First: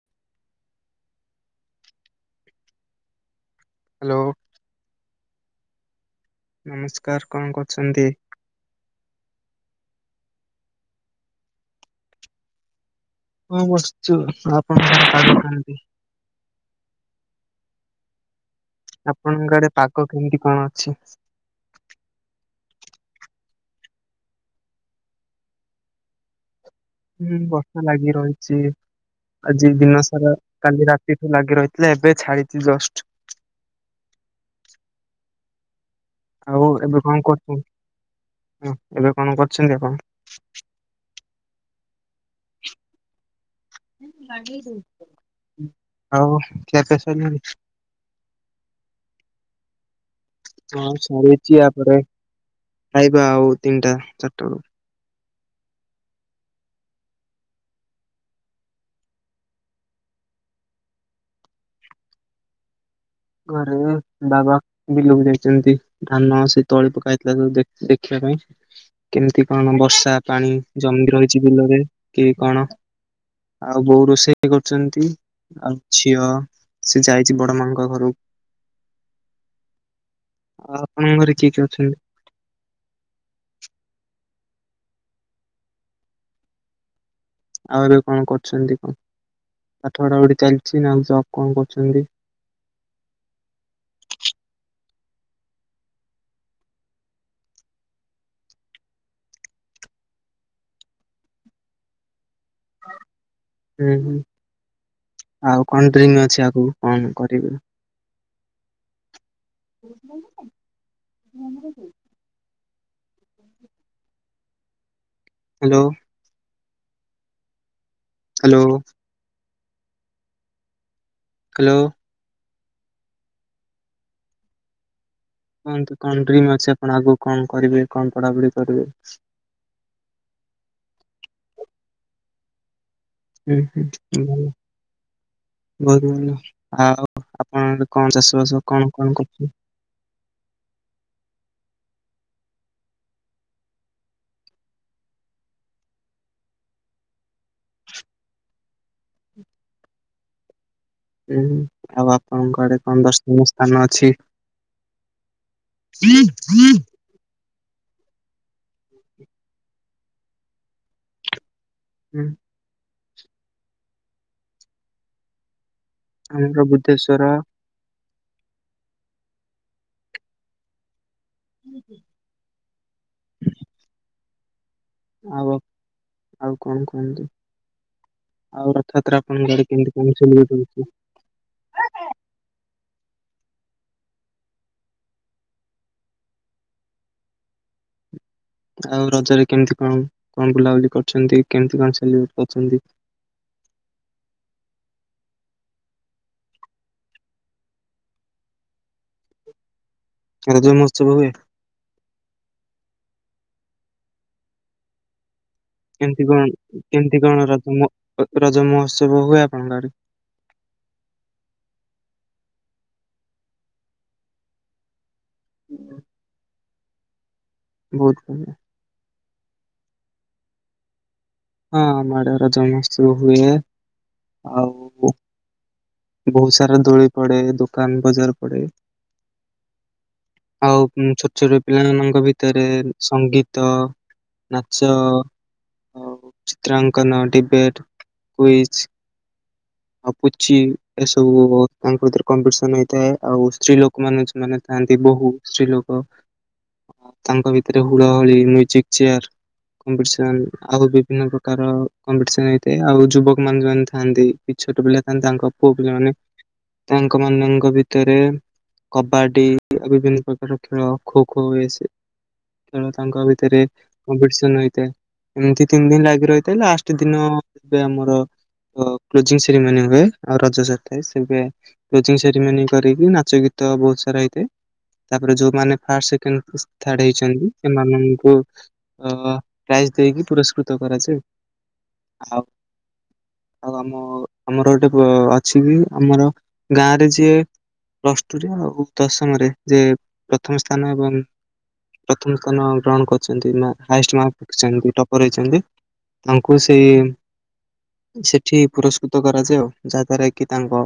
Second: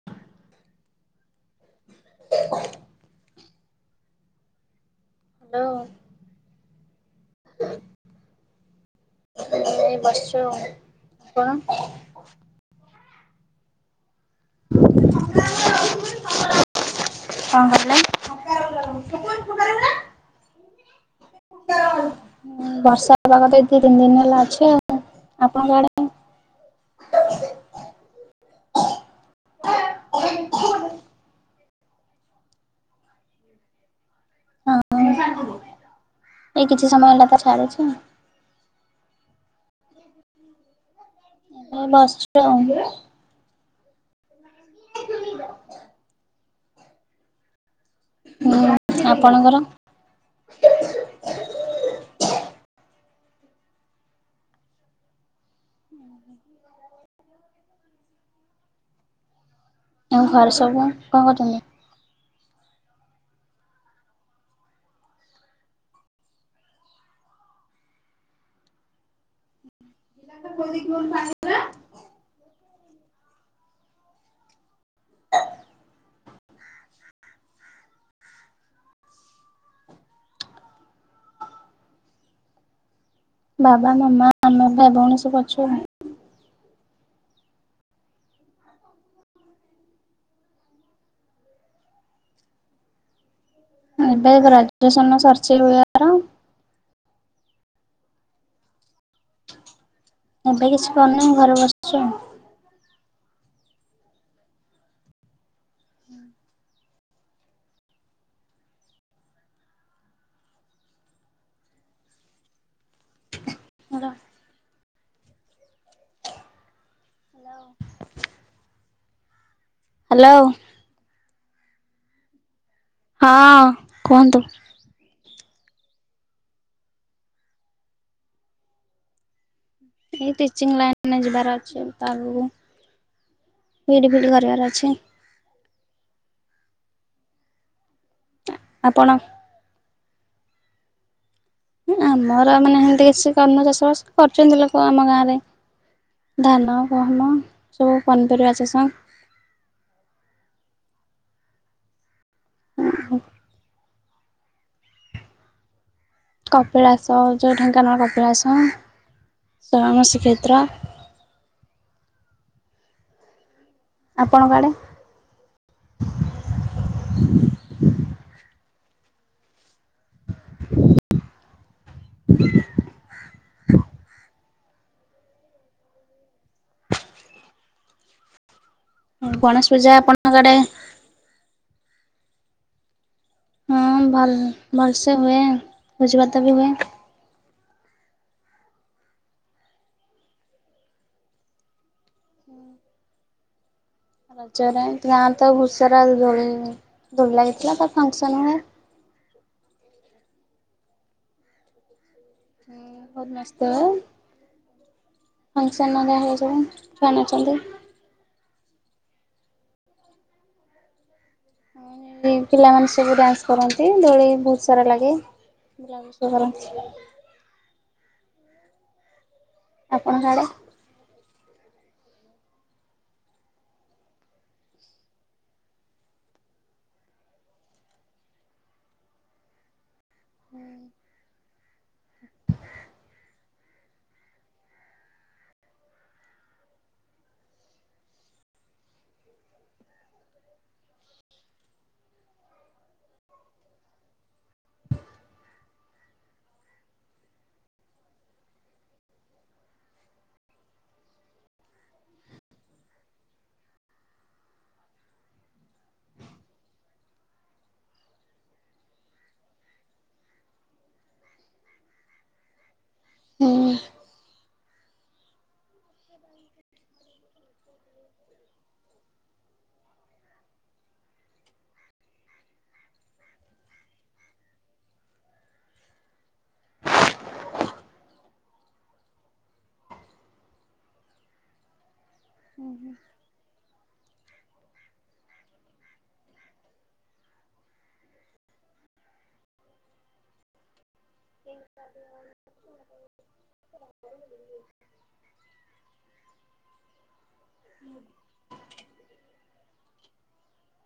[inaudible] Hello. Hello. ନମସ୍କାର କଣ କରୁଛନ୍ତି? [unintelligible] ଏଇ ବସିଛୁ ଆଉ। ଆପଣ? ହଁ ବସିଛୁ ଆପଣ କଣ କୁଥାନ୍ତି [unintelligible] [inaudible] କଣ କହିଲେ? ଆପଣଙ୍କ ଆଡେ ପାଗ କେମିତି କଣ ଅଛି? [inaudible] ବର୍ଷା ପାଗ ତ ଏ ଦି ତିନି ଦିନ ହେଲା ଅଛି ଆଉ ଆପଣଙ୍କ ଆଡେ? ହୁଁ ବର୍ଷା ଲାଗି ରହିଛି। ଆଜି ଦିନ ସାରା କାଲି ରାତିଠୁ ଲାଗି ରହିଥିଲା ଏବେ ଛାଡିଚି ଜଷ୍ଟ୍। ହଁ ଏଇ ଆଉ କିଛି ଏବେ ସମୟ କଁ ହେଲା ତ କରୁଚନ୍ତି? ଛାଡିଛି ଏବେ କଣ କରୁଛନ୍ତି ଆପଣ? ହଁ ବସିଛୁ ଆଉ [inaudible] ଆଉ ଖିଆ ପିଆ ସରିଲାଣି? ହୁଁ ଆପଣଙ୍କର? ହଁ ସରଚି ଆ ପରେ ଖାଇବା ଆଉ ତିନି ଟା ଚାରିଟା ବେଳୁ। [inaudible] ଆଉ ଘରେ ସବୁ କଁ କରୁଚନ୍ତି? ଘରେ ବାବା ବିଲ କୁ ଯାଇଚନ୍ତି ଧାନ ସେ ତଳି ପକା ହେଇଥିଲା ଯୋଉ ଦେ ଦେଖିବା ପାଇଁ। କେମିତି୍ କଣ ବର୍ଷା ପାଣି ଜମି କି ରହିଚି ବିଲରେ କି କଣ। ଆଉ ବୋଉ ରୋଷେଇ କରୁଚନ୍ତି। ଆଉ ଝିଅ ସେ ଯାଇଚି ବଡ ମା ଙ୍କ ଘରୁ ଆପଣଙ୍କ ଘରେ କିଏ କିଏ ଅଛନ୍ତି? ବାବା ମାମା ଆମେ ଭାଇ ଭଉଣୀ ସବୁ ଅଛୁ। ଆଉ ଏବେ କଣ କରୁଚନ୍ତି କ ପାଠ ପଢା ପଢି ଚାଲିଚି ନା ଜବ୍ କଣ କରୁଚନ୍ତି? ଏବେ ଗ୍ରାଜୁଏସନ୍ ସରିଚି [inaudible] ଏବେ କିଛି କରନି ଘରେ ବସିଚି। ହୁଁ ହୁଁ। [inaudible] ଆଉ କଣ ଡ୍ରିମ୍ ଅଛି ଆଗକୁ କଣ କରିବେ? [unintelligible] ହ୍ୟାଲୋ। ହାଲୋ। ହାଲୋ। ହାଲୋ। ହଁ କୁହନ୍ତୁ। କୁହନ୍ତୁ କଣ ଡ୍ରିମ୍ ଅଛି ଆପଣ ଆଗକୁ କଣ କରିବେ କଣ ପଢାପଢି କରିବେ। ଏଇ ଟିଚିଂଙ୍ଗି ଲାଇନ୍ ରେ ଯିବାର ଅଛି ଆଗକୁ। ବିଡି ଫିଡ଼ି କରିବାର ଅଛି। ବହୁତ୍ ଭଲ ଆଉ ଆପଣ ଆଡ଼େ କଣ ଚାଷ ବାସ କଣ ଆପଣ? କଣ କରୁଚ? ଆମର ମାନେ ହେନ୍ତି କିଛି କରିନୁ ଚାଷବାସ କରିଚନ୍ତି ଲୋକ ଆମ ଗାଁ ରେ। ଧାନ ଗହମ ସବୁ ପନିପରିବା ଚାଷ। ହୁଁ ଆଉ ଆପଣଙ୍କ ଆଡେ କଣ ଦର୍ଶନିୟ ସ୍ଥାନ ଅଛି? [unintelligible] କପିଳାସ ଯୋଉ ଢେଙ୍କାନାଳ କପିଳାସ ଶରଣ ଶ୍ରୀକ୍ଷେତ୍ର। ହୁଁ। ଆପଣଙ୍କ ଆଡେ? ଆମର ବୁଦ୍ଧେଶ୍ଵର [unintelligible] ଆଉ ଆଉ କଣ କୁହନ୍ତୁ ଆଉ ସତରେ ଆପଣଙ୍କ ଗଣେଶ ଆଡେ ପୂଜା କେମିତି କଣ ଆପଣଙ୍କ ସବୁ ଆଡେ ଲଗେଇଚି? ହଁ ଭଲ୍ ଭଲ୍ସେ ହୁଏ ଭୋଜି ଭାତ ବି ହୁଏ। ଆଉ ରଜରେ କେମିତି କଣ କଣ ବୁଲାବୁଲି କରିଛନ୍ତି? କେମିତି କଣ ସେଲିବ୍ରେଟ୍ କରିଚନ୍ତି? ରଜରେ ଗାଁ ତ ଘୁସରା ଦୋଳି ଦୋଳି ଲାଗିଥିଲା ତ ଫଙ୍କସନ ହୁଏ। ରଜ ମହୋତ୍ସବ ହୁଏ? ବହୁତ ମସ୍ତ। ଫଙ୍କସନ ହେରିକା କେମତି ହୁଏ କଣ ସବୁ ଛୁଆ କେମତି କଣ ନାଚନ୍ତି। ରଜ ମ ରଜ ମହୋତ୍ସବ ହୁଏ ଆପଣଙ୍କ ଆଡେ? ପିଲାମାନେ ସବୁ ଡ୍ୟାନ୍ସ କରନ୍ତି ଦୋଳି ବହୁତ ସାରା ଲାଗେ ବହୁତ ଆପଣଙ୍କ ଆଡ଼େ। ହଁ ଆମ ଆଡ଼େ ରଜ ମହୋତ୍ସବ ହୁଏ। ଆଉ ବହୁତ ସାରା ଦୋଳି ପଡେ ଦୋକାନ ବଜାର ପଡେ। ଆଉ ଛୋଟ ଛୋଟ ପିଲାମାନଙ୍କ ଭିତରେ ସଙ୍ଗୀତ ନାଚ ଅ ଚିତ୍ରାଙ୍କନ ଡିବେଟ୍ କୁଇଜ୍ ଆଉ ପୁଚି ଏସବୁ ତାଙ୍କ ଭିତରେ କମ୍ପିଟିସନ ହେଇଥାଏ ଆଉ ସ୍ତ୍ରୀ ଲୋକ ମାନ ସେମାନେ ଥାଆନ୍ତି ବୋହୁ ସ୍ତ୍ରୀ ଲୋକ ତାଙ୍କ ଭିତରେ ହୁଳ ହୁଳି ମିଉଜିକ୍ ଚେୟର କମ୍ପିଟିସନ ଆଉ ବିଭିନ୍ନ ପ୍ରକାର କମ୍ପିଟିସନ ହେଇଥାଏ ଆଉ ଯୁବକ ମାନେ ଯୋଉମାନେ ଥାନ୍ତି କି ଛୋଟ ପିଲା ଥାନ୍ତି ତାଙ୍କ ପୁଅ ପିଲା ମାନେ ତାଙ୍କ ମାନଙ୍କ ଭିତରେ କବାଡି ବିଭିନ୍ନ ପ୍ରକାର ଖେଳ ଖୋ ଖୋ ଇଏ ସିଏ ଖେଳ ତାଙ୍କ ହୁଁ ଭିତରେ କମ୍ପିଟିସନ ହେଇଥାଏ ଏମତି ତିନି ଦିନ ଲାଗି ରହିଥାଏ, ଲାଷ୍ଟ ଦିନ ଏବେ ଆମର କ୍ଲୋଜିଂ ସେରିମନି ହୁଏ ଆଉ ରଜ ଥାଏ ସେ ହୁଏ। କୋଜିଙ୍ଗୀ ସେରିମନି କରିକି ନାଚ ଗୀତ ବହୁତ ସାରା ହେଇଥାଏ। ତାପରେ ଯୋଉମାନେ ଫାଷ୍ଟ ସେକେଣ୍ଡ ଥାଡେ ହେଇଛନ୍ତି ସେମାନଙ୍କୁ ଅ ପ୍ରାଇଜ ଦେଇକି ପୁରସ୍କୃତ କରାଯାଏ ଆ ହୁଁ ହୁଁ ଆଉ ଆମ ଆମର ଗୋଟେ ଅଛି କି ଆମର ଗାଁ ରେ ଯିଏ ପ୍ଲସ ଟୁରେ ଆଉ ଦଶମରେ ଯେ ପ୍ରଥମ ସ୍ଥାନ ଏବଂ ପ୍ରଥମ ସ୍ଥାନ ଗ୍ରହଣ କରିଛନ୍ତି, ନା ହାଏଷ୍ଟ ମାର୍କ ରଖିଛନ୍ତି ଟପର ହେଇଛନ୍ତି। ତାଙ୍କୁ ସେଇ ସେଠି ପୁରସ୍କୃତ କରାଯାଏ। ଯାହା ଦ୍ଵାରା କି ତାଙ୍କ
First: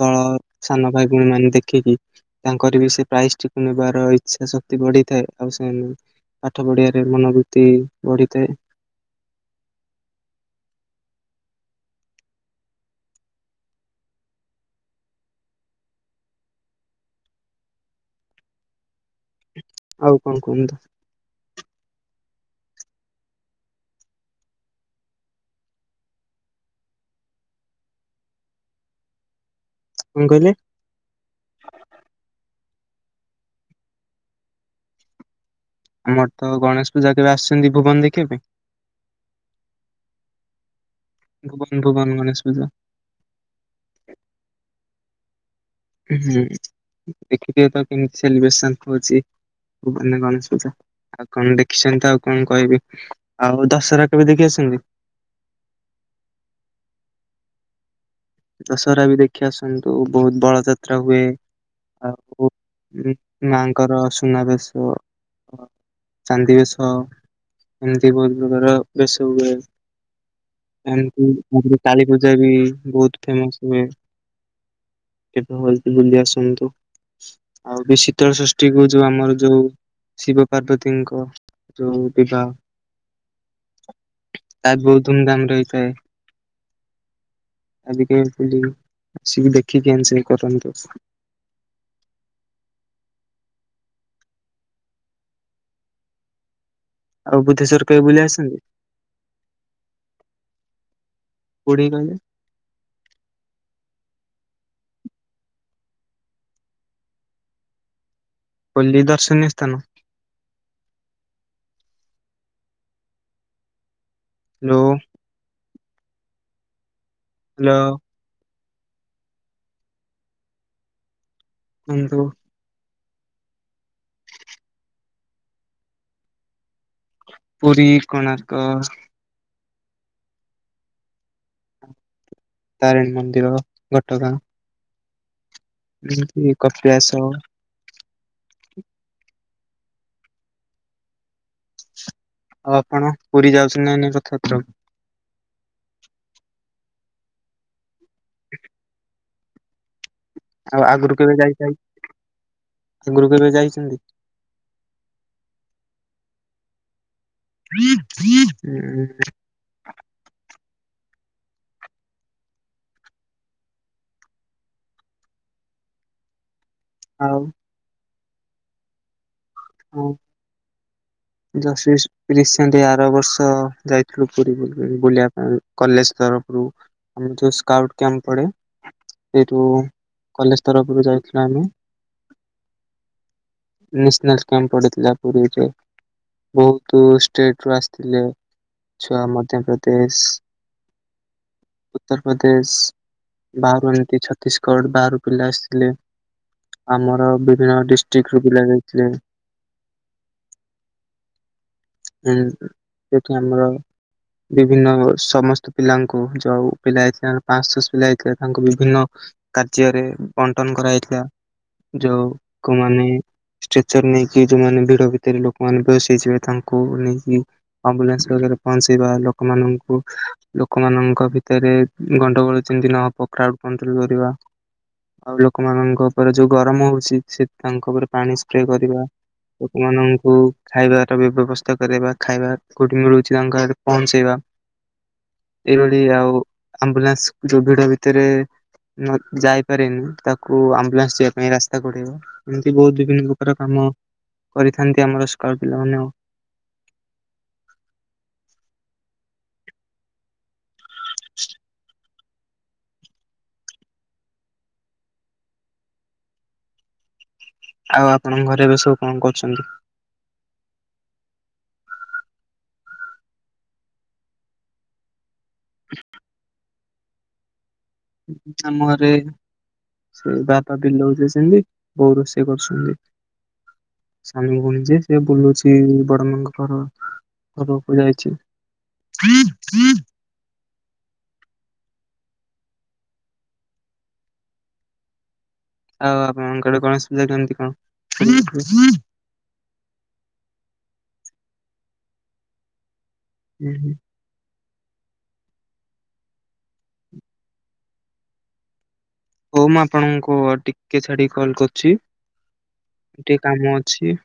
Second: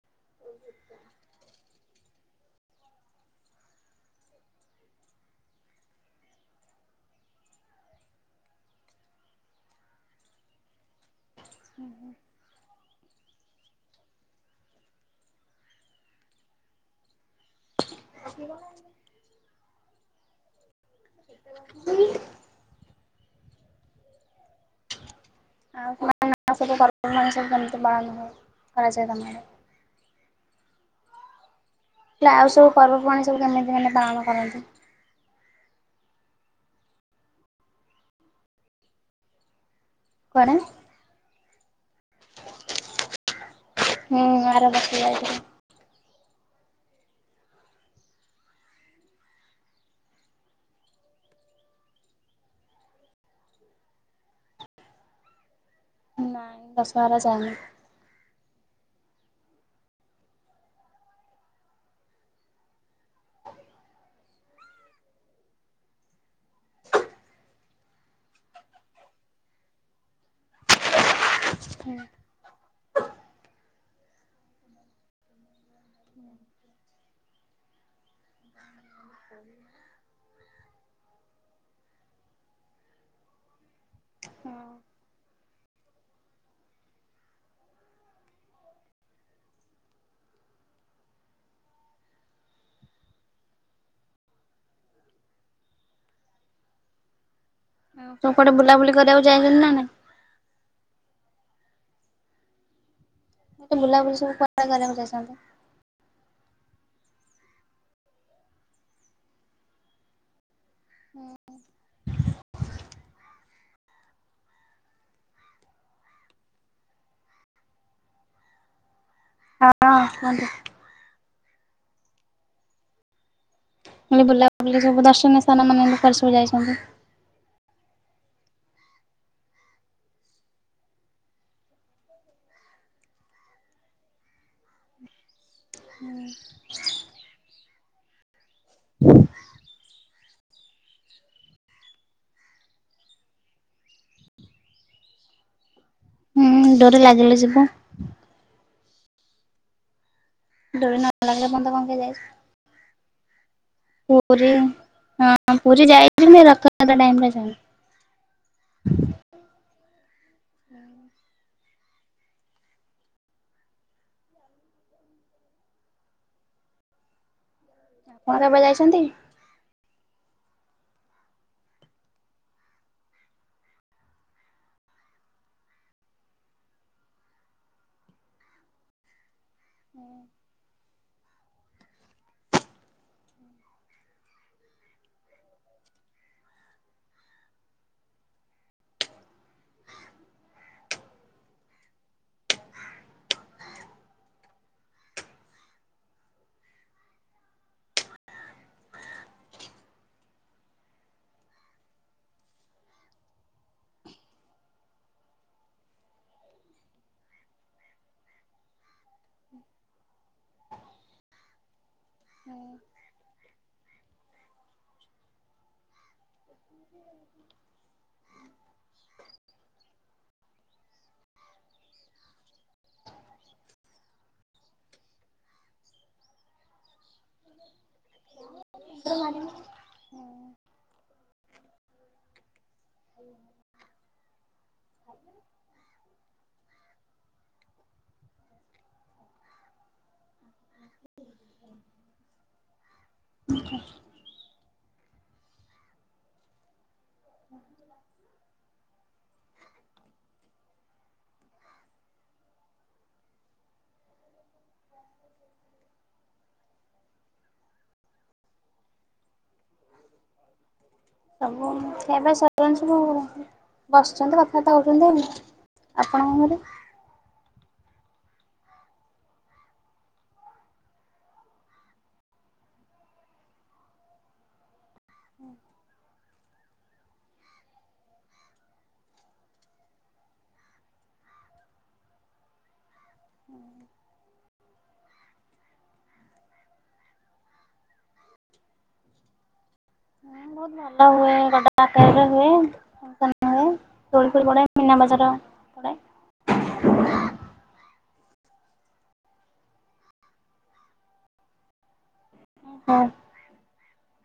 ତଳ ସାନ ଭାଇ ଭଉଣୀ ମାନେ ଦେଖିକି ତାଙ୍କର ବି ସେ ପ୍ରାଇଜ ଟିକୁ ନେବାର ଇଚ୍ଛା ଶକ୍ତି ବଢିଥାଏ। ଆଉ ସେ ପାଠ ପଢ଼ିଵା ରେ ମନୋବୃତ୍ତି ବଢ଼ିଥାଏ। ଉଁ ହୁଁ। [inaudible] ଆଉ କଣ କୁହନ୍ତୁ। [inaudible] ଆ ସ ସବୁ କେମିତି କରାଯାଏ ତମର [unintelligible] କଣ କହିଲେ? ହେଲେ ଆଉ ସବୁ ପର୍ବପର୍ବାଣୀ ସବୁ କେମିତି ମାନେ ପାଳନ କରନ୍ତି? ଆମର ତ ଗଣେଶ ପୂଜା କେବେ ଆସିଚନ୍ତି ଭୁବନ ଦେଖିବା ପାଇଁ? କୁଆଡ଼େ ଭୁବନ ଭୁବନ ଗଣେଶ ପୂଜା। ହୁଁ ଆର ବର୍ଷ ଯାଇଥିଲି। ହୁଁ ଉଁ। ଦେଖଥିବେ ତ କେମିତି ସେଲିବ୍ରେସନ ହଉଚି ଭୁବନ ଗଣେଶ ପୂଜା। ଆଉ କଣ ଦେଖିଚନ୍ତି ଆଉ କଣ କହିବି ଆଉ ଦଶହରା କେବେ ଦେଖି ଆସିଛନ୍ତି? ନାଁ ଦଶହରା ଯାଇନି। ଦଶହରା ବି ଦେଖି ଆସନ୍ତୁ, ବହୁତ୍ ବଳ ଯାତ୍ରା ହୁଏ। ଆଉ ଉମ୍ ମାଙ୍କର ସୁନାବେଶ ଚାନ୍ଦି ବେଶ ଏମତି ବହୁତ୍ ପ୍ରକାର ବେଶ ହୁଏ। [unintelligible] ହୁଁ। କାଳୀ ପୂଜା ବି ବହୁତ୍ ଫୁଁ ସିଏ କେବେ ଏମତି ବୁଲି ଆସନ୍ତୁ ଆଉ ବେଶୀ ଶୀତଳ ଷଷ୍ଠୀ କୁ ଯୋଉ ଆମର ଯୋଉ ଶିବ ପାର୍ବତୀଙ୍କ ଯୋଉ ବିବାହ ଆ ବହୁତ୍ ଧୁମଧାମରେ ହେଇଥାଏ। ଆଜିକାଲି ବୁଲି ଆସିକି ଦେଖିକି [unintelligible] ଆଉ ବୁଦ୍ଧେଶ୍ୱର କେବେ ଆଉ ବୁଲି କଣ କୁଆଡେ ଆସନ୍ତି? ବୁଲାବୁଲି କରିବାକୁ ଜାଇଁଚନ୍ତି ନା ନାଇଁ? କୋଉଠିକି କହିଲେ? ମୋତେ ବୁଲାବୁଲି ସୁ [unintelligible] କରିବାକୁ ଯାଇଚନ୍ତି? କହିଲି ଦର୍ଶନୀୟ ସ୍ଥାନ। ହୁଁ ହୁଁ। ଲୋ ହ୍ୟାଲୋ। ହଁ ଅଁ କୁହନ୍ତୁ। କୁନ୍ତୁ [unintelligible] ବୁଲା ବୁଲି ସବୁ ଦର୍ଶନୀୟ ସ୍ଥାନ ମାନ କୁଆଡେ ସବୁ ଯାଇଛନ୍ତି? ପୁରୀ, କୋଣାର୍କ। ତାରିଣୀ ମନ୍ଦିର ଘଟଗାଁ। ଏମତି କପିଳାସ। ହୁଁ ଆଉ ଆପଣ ପୁରୀ ଯାଉଛନ୍ତି ନାଇଁ ରଥଯାତ୍ରା କୁ? ହୁଁ ଡରି ଲାଗିଲେ ଯିବୁ। ଆଉ ଡୋରି ନ ଆଗୁରୁ କେବେ ଲାଗିଲେ ବନ୍ଦ ଯାଇତାଇ କଣ ପାଇଁ ଯାଇଛୁ ଆଗୁରୁ କେବେ ଯାଇଛନ୍ତି? ପୁରୀ ହଁ ପୁରୀ ଯାଇଛି କିନ୍ତୁ ଏ ରଥଯାତ୍ରା ଟାଇମ୍ ରେ ଯାଇନି। ଉଁ ଉଁ ହୁ। ଆଉ ଆପଣ କେବେ ଯାଇଛନ୍ତି? ହୁଁ। ଏମ୍ ମିସ୍ ରିସେଣ୍ଟେ ଆର ବର୍ଷ ଯାଇଥିଲୁ ପୁରୀ ବୁଲି ବୁଲିବା ପାଇଁ କଲେଜ ତରଫରୁ ଆମର ଯୋଉ ସ୍କାଉଟ କ୍ୟାମ୍ପ୍ ପଡେ ସେଇଠୁ କଲେଜ ତରଫରୁ ଯାଇଥିଲୁ ଆମେ। ନେସନାଲସ୍ କ୍ୟାମ୍ପ୍ ପଡ଼ିିଥିଲା ପୁରୀ ବିଚ୍ ରେ। ବହୁତୁ ଷ୍ଟେଟ୍ ରୁ ଆସିଥିଲେ। ଛୁଆ ମଧ୍ୟପ୍ରଦେଶ, ଉତ୍ତରପ୍ରଦେଶ ବାହାରୁ ଏମତି ଛତିଶଗଡ଼ ବାହାରୁ ପିଲା ଆସିଥିଲେ। ଆମର ବିଭିନ୍ନ ଡିଷ୍ଟ୍ରିକ୍ଟ୍ ରୁ ପିଲା ଯାଇଥିଲେ। ହୁଁ ଏଠି ଆମର ବିଭିନ୍ନ ସମସ୍ତ ପିଲାଙ୍କୁ ଯୋଉ ପିଲା [unintelligible] ପାଁଶ୍ ଛଶ୍ ପିଲା ହେଇଥିଲେ ତାଙ୍କୁ ବିଭିନ୍ନ କାର୍ଯ୍ୟରେ ବଣ୍ଟନ କରାଯାଇଥିଲା ଯୋଉ କମାନେ ଷ୍ଟ୍ରେଚର୍ ନେଇକି ଯୋଉମାନେ ଭିଡ ଭିତରେ ଲୋକମାନେ ବେହୋସ୍ ହେଇଯିବେ ତା କୁ ନେଇକି ଆମ୍ବୁଲାନ୍ସରେ ପହଞ୍ଚେଇବା ଲୋକମାନଙ୍କୁ ଲୋକମାନଙ୍କ ଭିତେରେ ଗଣ୍ଡଗୋଳ ଯେମିତି ନହବ କ୍ରାଉ କଣ୍ଟ୍ରୋଲ କରିବା ଆଉ ଲୋକମାନଙ୍କ ଉପରେ ଯୋଉ ଗରମ ହୋଉଛି ତାଙ୍କ ଉପରେ ପାଣି ସ୍ପ୍ରେ କରିବା ଲୋକମାନଙ୍କୁ ଖାଇବାର ବ୍ୟବସ୍ ତା କରିବା ଖାଇବା କୋଉଠି ମିଳୁଛି ତାଙ୍କ ଘରେ ପହଞ୍ଚେଇବା ଏଇଭଳି ଆଉ ଆମ୍ବୁଲାନ୍ସ ଯୋଉ ଭିଡ ଭିତେରେ ମତ୍ ଯାଇପାରେନି ତାକୁ ଆମ୍ବୁଲାନ୍ସ ଯିବା ପାଇଁ ରାସ୍ତା କଡେଇବା ଏମିତି ବୋହୁତ ବି ର କାମ କରିଥାନ୍ତି ଆମର ସ୍କ୍ୱାଡ ପିଲାମାନେ ଆଉ [inaudible] [unintelligible] ଆଉ ଆପଣଙ୍କ ଘରେ ଏବେ ସବୁ ଙ୍କ କରୁଛନ୍ତି ସବୁ ଏବେ ସ ସବୁ ବସିଛନ୍ତି କଥାବାର୍ତ୍ତା ହୋଉଛନ୍ତି ଆଉ ଆପଣଙ୍କ ଘରେ ଆମ ଘରେ ସେ ବାପା ବିଲଉ ଯାଇଛନ୍ତି ବୋଉ ରୋଷେଇ କରୁଛନ୍ତି ସାନ ଭୋଉଣୀ ଯେ ସେ ବୁଲୁଛି ବଡ ମା ଙ୍କ ଘର ଘରୁକୁ ଯାଇଛି [inaudible] ଆଉ ଆପଣଙ୍କ ଟେ ଗଣେଶ ପୂଜା କେମିତି କଣ ଭୋଉତ ଭଲ ହୁଏ ବଡ ଆକାରରେ ହୁଏ ହୁଁ ହୁଁ ତୋଳିପୁର ଗଡ ମୀନା ବଜାର ପଡ଼େ ହୋଉ ମୁଁ ଆପଣଙ୍କୁ ଟିକେ ଛାଡିକି କଲ୍ କରୁଛି ହୋଉ ଗଟେ କାମ ଅଛି